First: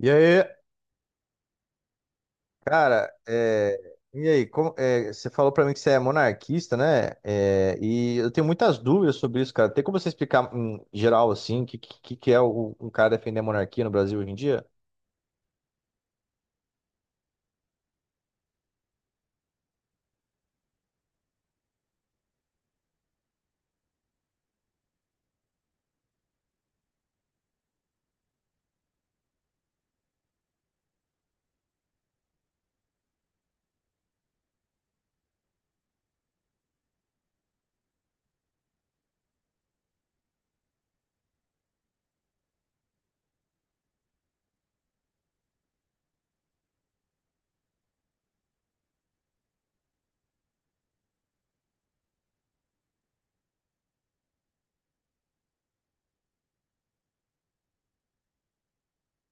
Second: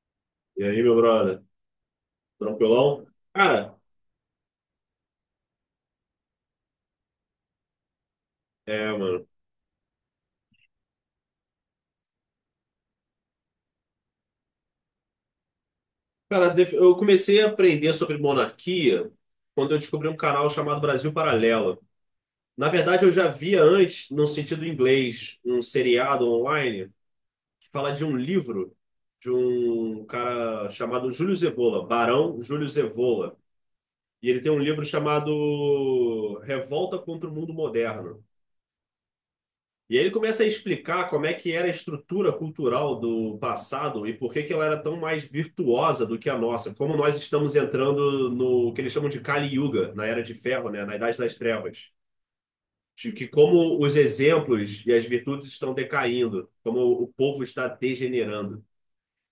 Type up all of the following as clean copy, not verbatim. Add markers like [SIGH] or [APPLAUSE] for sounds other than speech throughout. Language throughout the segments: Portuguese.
E aí, E aí, meu brother? Tranquilão? cara, Cara, você falou pra mim que você é monarquista, né? E eu tenho muitas dúvidas mano. sobre isso, cara. Tem como você explicar em geral, assim, o que é um cara defender a monarquia no Brasil hoje em dia? Cara, eu comecei a aprender sobre monarquia quando eu descobri um canal chamado Brasil Paralelo. Na verdade, eu já via antes, no sentido inglês, um seriado online que fala de um livro de um cara chamado Júlio Zevola, Barão Júlio Zevola. E ele tem um livro chamado Revolta contra o Mundo Moderno. E aí ele começa a explicar como é que era a estrutura cultural do passado e por que que ela era tão mais virtuosa do que a nossa. Como nós estamos entrando no que eles chamam de Kali Yuga, na Era de Ferro, né? Na Idade das Trevas. De que como os exemplos e as virtudes estão decaindo, como o povo está degenerando.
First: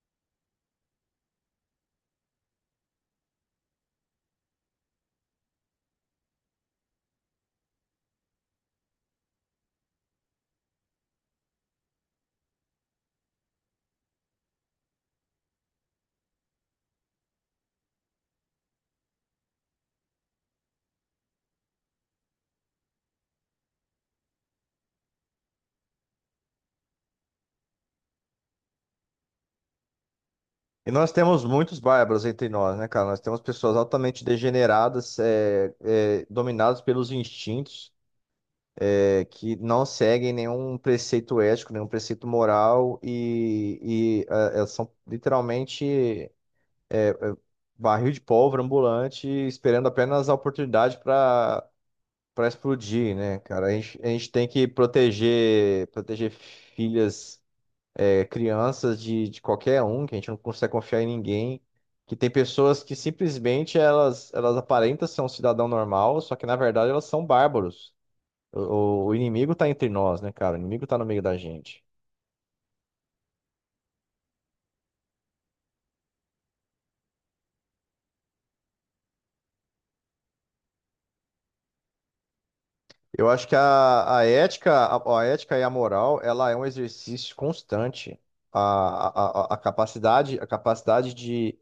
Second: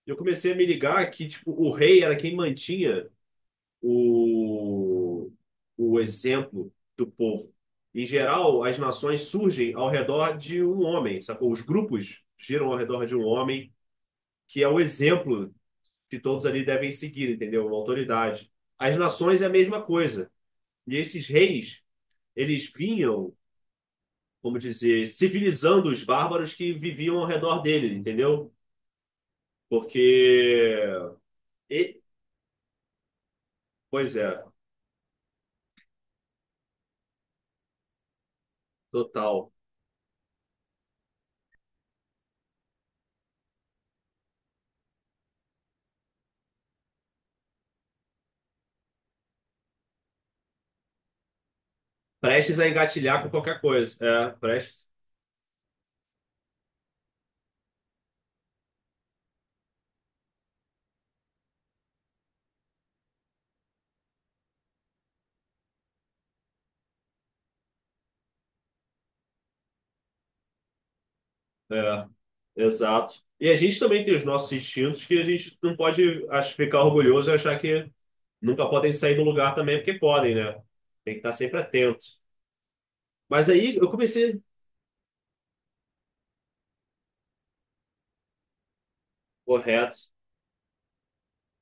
Eu comecei a me ligar que tipo, o rei era quem mantinha o, o exemplo do povo. Em geral, as nações surgem ao redor de um homem, sacou? Os grupos giram ao redor de um homem, que é o exemplo que todos ali devem seguir, entendeu? Uma autoridade. As nações é a mesma coisa. E esses reis, eles vinham, como dizer, civilizando os bárbaros que viviam ao redor dele, entendeu? E nós Porque. temos muitos e- bárbaros entre nós, né, cara? Nós temos pessoas Pois altamente é, degeneradas, dominadas pelos instintos, total. que não seguem nenhum preceito ético, nenhum preceito moral, e ah, elas são literalmente, barril de pólvora ambulante, esperando apenas a oportunidade para Prestes a explodir, engatilhar com né, qualquer cara? A coisa. gente, a gente É, tem que prestes. proteger filhas, é, crianças de qualquer um, que a gente não consegue confiar em ninguém. Que tem pessoas que simplesmente elas aparentam ser um cidadão normal, só que na verdade elas são bárbaros. O inimigo tá entre nós, né, cara? O inimigo tá no meio da gente. É. Exato. E a gente também tem os nossos instintos que a gente não pode ficar orgulhoso e achar que nunca podem sair do lugar também, porque podem, né? Tem que estar sempre atento. Eu acho Mas que aí eu a, a comecei. ética, a, a ética e a moral, ela é um exercício constante. A, a, a a Correto. capacidade, a capacidade de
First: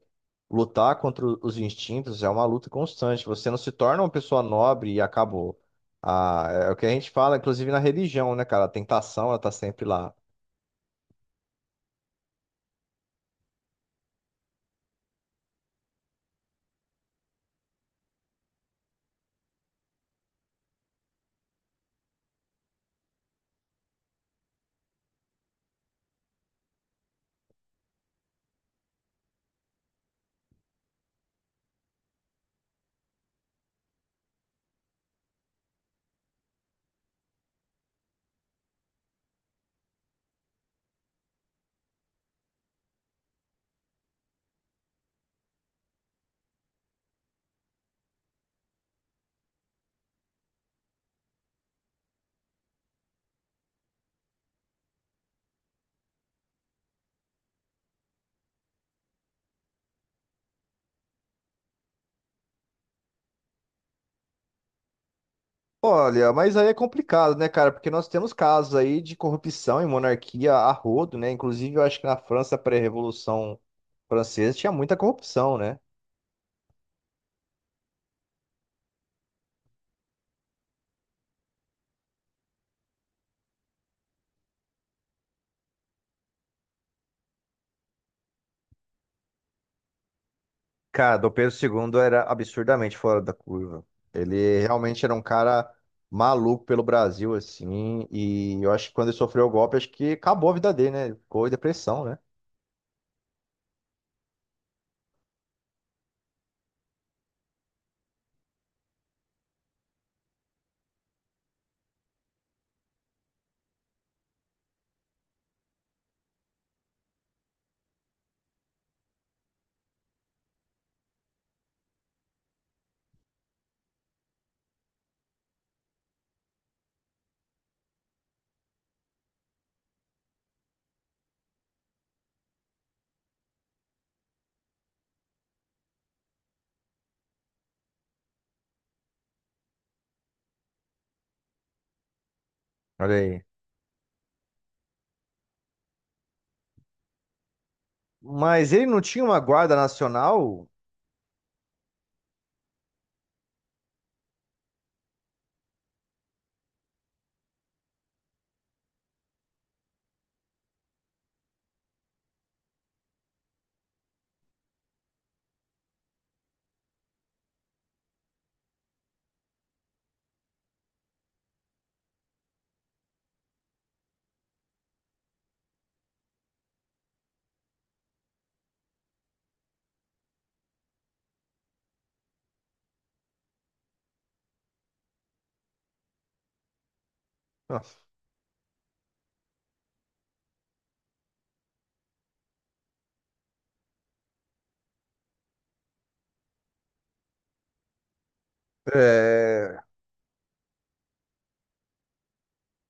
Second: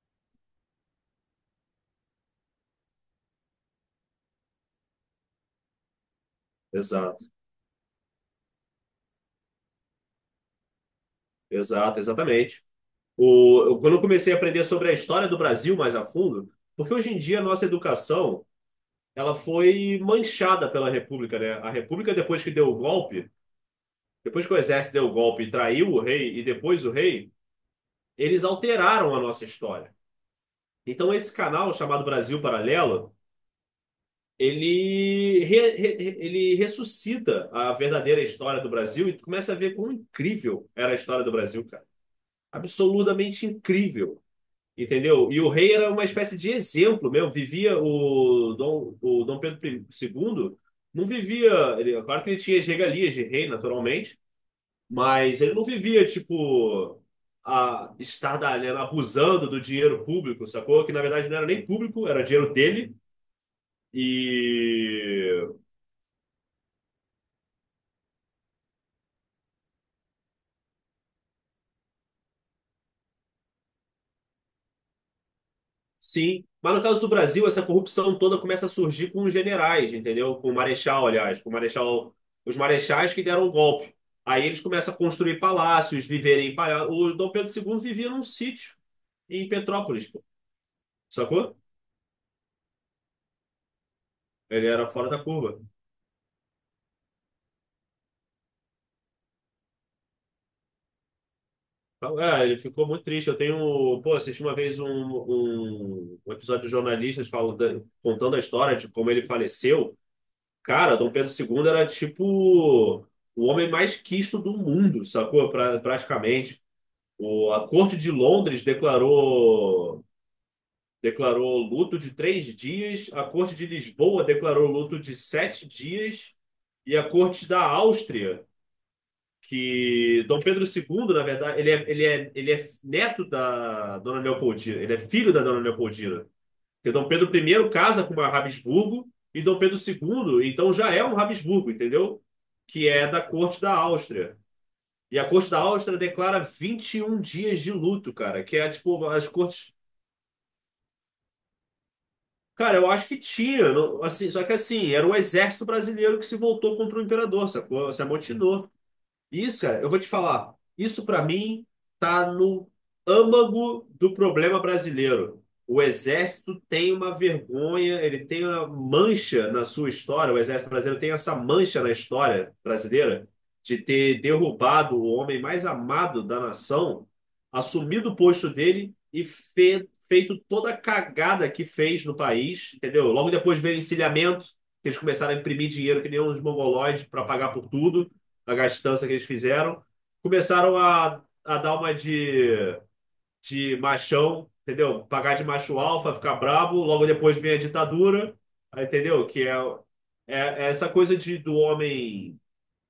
lutar contra os instintos é uma luta constante. Você não se torna uma pessoa nobre e acabou. Ah, é o que a gente Exato. fala, inclusive na religião, né, cara? A tentação, ela tá sempre lá. Exato, exatamente. Quando eu comecei a aprender sobre a história do Brasil mais a fundo, porque hoje em dia a nossa educação ela foi manchada pela República, né? A República, depois que deu o golpe, depois que o exército deu o golpe e traiu o rei, e depois o rei, eles alteraram a nossa história. Então, esse canal chamado Brasil Paralelo, ele ressuscita a verdadeira história do Brasil e tu começa a ver quão incrível era a história do Brasil, cara. Absolutamente incrível, entendeu? E o rei era uma espécie de exemplo mesmo. Vivia o Dom Pedro II, não vivia. Ele, claro que ele tinha as regalias de rei, naturalmente, mas ele não vivia, tipo a estar abusando do dinheiro público, sacou? Que na verdade não era nem público, era dinheiro dele. E Olha, mas aí é complicado, né, cara? Porque nós temos casos aí de corrupção em monarquia a rodo, né? Inclusive, eu acho que na França pré-revolução francesa tinha muita corrupção, né? sim, mas no caso do Brasil, essa corrupção toda começa a surgir com os generais, entendeu? Com o marechal, aliás, com o marechal, os marechais que deram o golpe. Aí eles começam a construir palácios, viverem em palácios. O Dom Pedro II vivia num sítio em Petrópolis, pô. Cara, Dom Pedro Sacou? II era absurdamente fora da curva. Ele Ele era realmente fora era um da curva. cara maluco pelo Brasil, assim. E eu acho que quando ele sofreu o golpe, acho que acabou a vida dele, né? Ele ficou em depressão, né? Então, é, ele ficou muito triste. Eu tenho, pô, assisti uma vez um episódio de jornalistas falando, contando a história de como ele faleceu. Cara, Dom Pedro II era tipo o homem mais quisto do mundo, sacou? Praticamente. A corte de Londres declarou luto de 3 dias, a corte de Lisboa declarou luto de 7 dias e a corte da Áustria, que Dom Pedro II, na verdade, ele é neto da Dona Leopoldina, ele é filho da Dona Leopoldina. Porque Dom Pedro I casa com uma Habsburgo e Dom Pedro II, então já é um Habsburgo, entendeu? Que é Olha da aí. corte da Áustria. E a corte da Áustria declara 21 dias de luto, cara, que é Mas ele não tipo tinha as uma cortes. guarda nacional? Cara, eu acho que tinha, assim, só que assim, era o exército brasileiro que se voltou contra o imperador, sacou? Se amotinou. Isso, cara, eu vou te falar. Isso pra mim tá no âmago do problema brasileiro. O exército tem uma vergonha, ele tem uma mancha na sua história. O exército brasileiro tem essa mancha na história brasileira de ter derrubado o homem mais amado da nação, assumido o posto dele e feito toda a cagada que fez no país, entendeu? Logo depois veio o encilhamento, que eles começaram a imprimir dinheiro que nem uns mongoloides para pagar por tudo a gastança que eles fizeram, começaram a dar uma de machão, entendeu? Pagar de macho alfa, ficar brabo, logo depois vem a ditadura, aí, entendeu? Que É, é, é essa coisa de, do homem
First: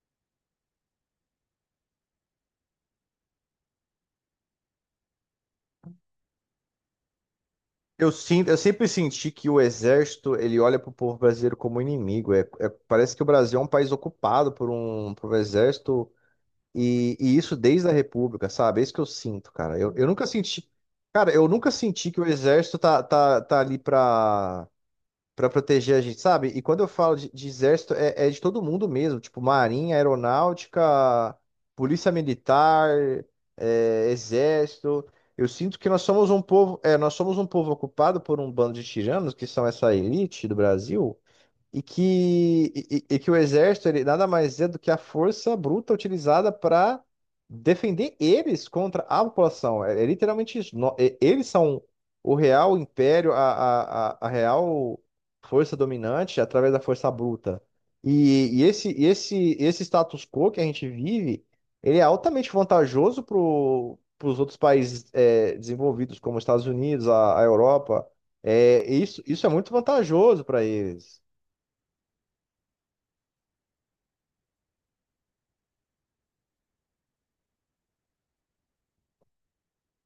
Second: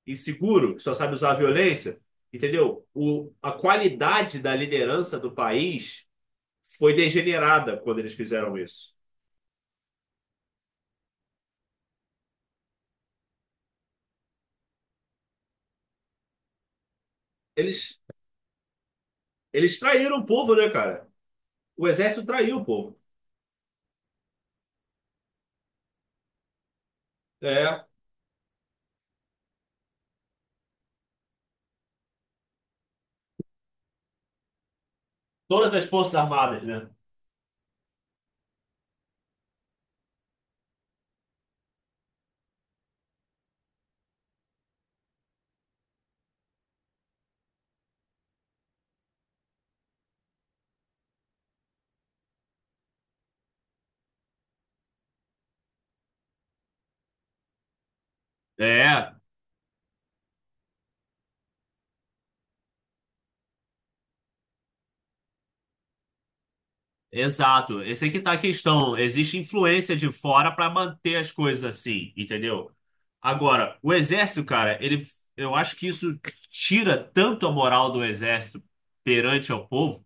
inseguro, que só sabe usar a violência, entendeu? A qualidade da liderança do país foi degenerada quando eu, eles sin- fizeram eu sempre isso. senti que o exército, ele olha pro povo brasileiro como inimigo. Parece que o Brasil é um país ocupado por por um exército. E isso desde a Eles, República, sabe? É isso que eu sinto, cara. eles Eu traíram o nunca povo, senti. né, cara? Cara, eu nunca O senti que o exército traiu o exército povo. tá ali pra proteger a gente, sabe? E quando eu falo de É, exército, é de todo mundo mesmo. Tipo, marinha, aeronáutica, polícia militar, exército. Eu todas sinto as que nós forças somos armadas, né? Nós somos um povo ocupado por um bando de tiranos, que são essa elite do Brasil e que o exército ele nada mais é do que a força bruta utilizada para defender eles contra a população. É, é literalmente isso. Eles são o real império, a real força dominante através da força bruta. E, e esse, e É, esse, esse status quo que a gente vive, ele é altamente vantajoso para os outros países desenvolvidos, como os Estados Unidos, a exato. Esse Europa. aí que tá a É, questão. isso, Existe isso é muito influência de vantajoso fora para para manter eles. as coisas assim, entendeu? Agora, o exército, cara, eu acho que isso tira tanto a moral do exército perante ao povo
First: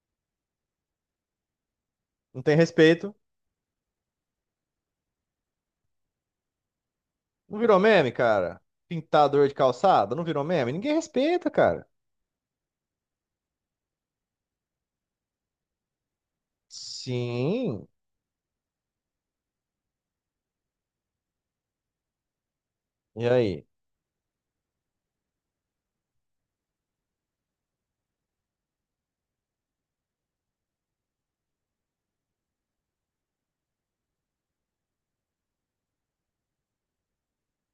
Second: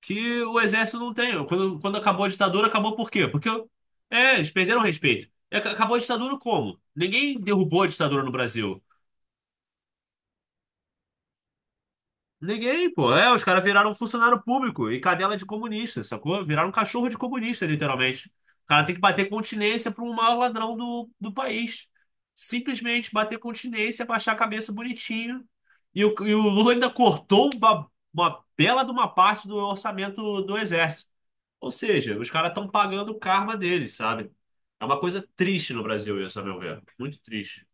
que o exército não tem. Quando acabou a Não tem ditadura, acabou por respeito. quê? Porque eles perderam o respeito. E Acabou a ditadura como? Ninguém Não virou derrubou a meme, ditadura no cara? Brasil. Pintador de calçada, não virou meme? Ninguém respeita, cara. Ninguém, pô. É, os caras viraram funcionário público e cadela de comunista, sacou? Viraram cachorro de comunista, Sim. literalmente. O cara tem que bater continência para um maior ladrão do país. Simplesmente E bater aí? continência, baixar a cabeça bonitinho. E o Lula ainda cortou uma bela de uma parte do orçamento do Exército. Ou seja, os caras estão pagando o karma deles, sabe? É uma coisa triste no Brasil isso, a meu ver. Muito triste.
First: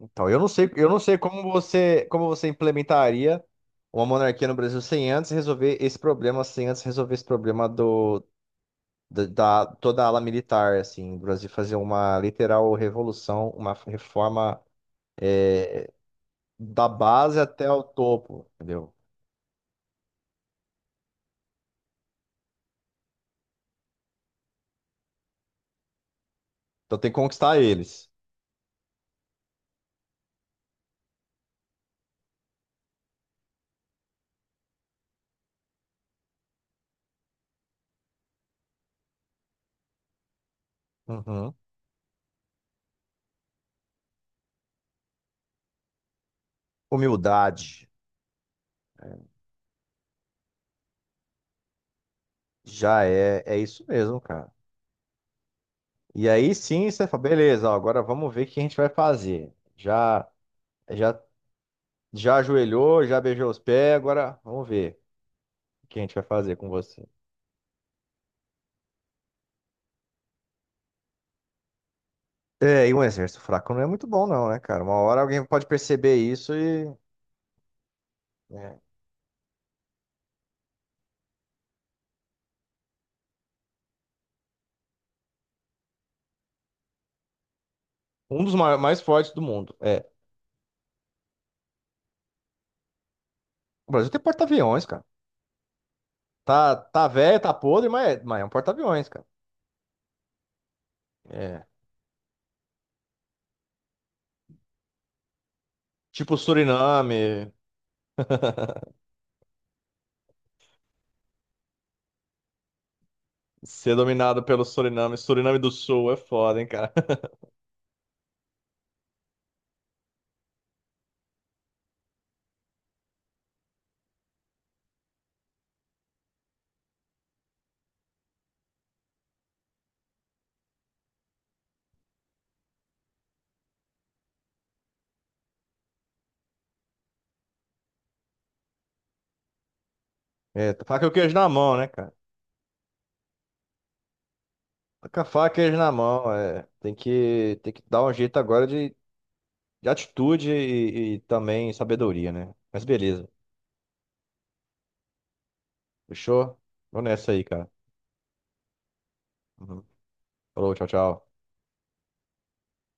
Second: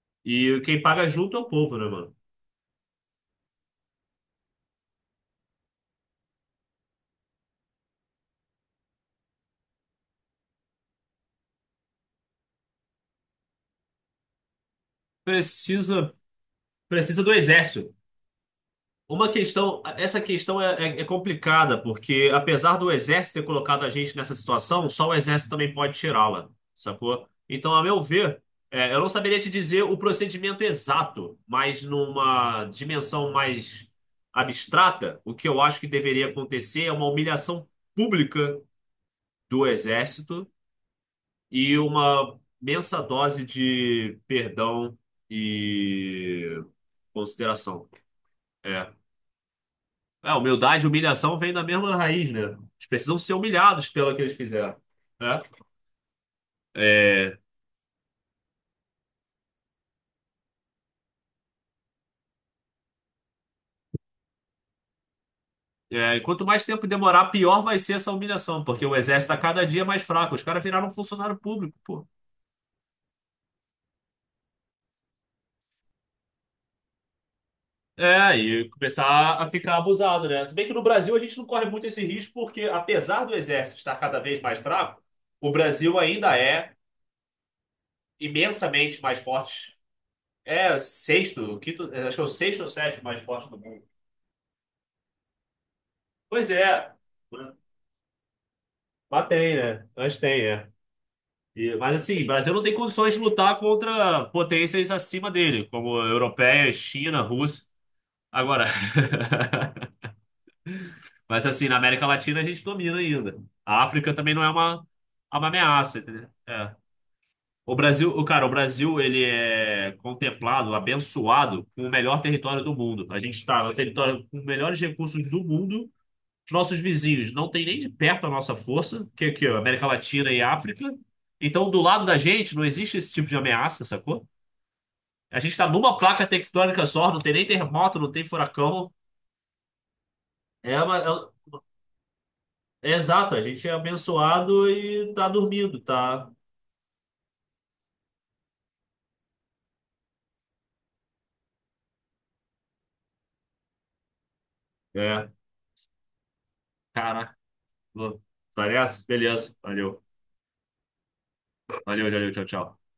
Então, eu não E sei, quem eu não paga sei junto é como o povo, né, você, mano? como você implementaria uma monarquia no Brasil sem antes resolver esse problema, sem antes resolver esse problema do da toda a ala militar, assim, do Brasil fazer uma literal revolução, uma reforma, é, Precisa, da precisa do base até o Exército. topo, entendeu? Uma questão, essa questão é complicada, porque apesar do exército ter colocado a gente nessa situação, só o exército também pode tirá-la, Então tem que sacou? conquistar Então, a meu eles. ver, eu não saberia te dizer o procedimento exato, mas numa dimensão mais abstrata, o que eu acho que deveria acontecer é uma humilhação pública do exército Uhum. e uma imensa dose de perdão e Humildade. consideração. É. É, humildade e humilhação vêm da mesma raiz, né? Eles Já precisam ser é isso humilhados pelo mesmo, que eles cara. fizeram, né? E aí sim, você fala, É, beleza, ó, agora vamos ver o que a gente vai fazer. Já, já ajoelhou, já beijou os pés, agora vamos ver o que a gente é, e vai quanto fazer mais com tempo você. demorar, pior vai ser essa humilhação, porque o exército está cada dia é mais fraco. Os caras viraram funcionário público, pô. É, e um exército fraco não é muito bom, não, né, cara? Uma hora alguém pode perceber isso e. É, e Né? começar a ficar abusado, né? Se bem que no Brasil a gente não corre muito esse risco, porque apesar do exército estar cada vez mais fraco, o Brasil ainda é Um dos mais imensamente mais fortes do mundo. forte. É. É o sexto, o quinto, acho que é o sexto ou sétimo mais forte do mundo. O Brasil tem porta-aviões, cara. Pois Tá, é. tá velho, tá podre, mas é um porta-aviões, cara. Mas tem, né? Mas tem, é. É. Mas assim, o Brasil não tem condições de lutar contra potências acima dele, como Tipo europeia China, Suriname. Rússia. Agora, [LAUGHS] [LAUGHS] mas assim, na América Latina a gente domina ainda. A Ser África também dominado não é pelo uma, Suriname. é uma Suriname do ameaça, Sul é entendeu? foda, hein, É. cara? O Brasil, o cara, o Brasil, ele é contemplado, abençoado com o melhor território do mundo. A gente está no território com os melhores recursos do mundo. Os nossos vizinhos não têm nem de perto a nossa força, que é aqui, ó, América Latina e África. Então, do lado da gente, não existe esse tipo de ameaça, sacou? A gente está numa placa tectônica só, não tem nem terremoto, não tem furacão. É, É, tá faca e o uma- queijo na mão, né, cara? é- é exato, a gente é abençoado Tá e com a tá faca e o queijo dormindo, na tá? mão, é. Tem que dar um jeito agora de atitude e também sabedoria, né? Mas beleza. É, Fechou? Vou nessa cara. aí, cara. Parece? Beleza. Uhum. Valeu. Falou, tchau, tchau. Valeu, valeu, tchau, tchau.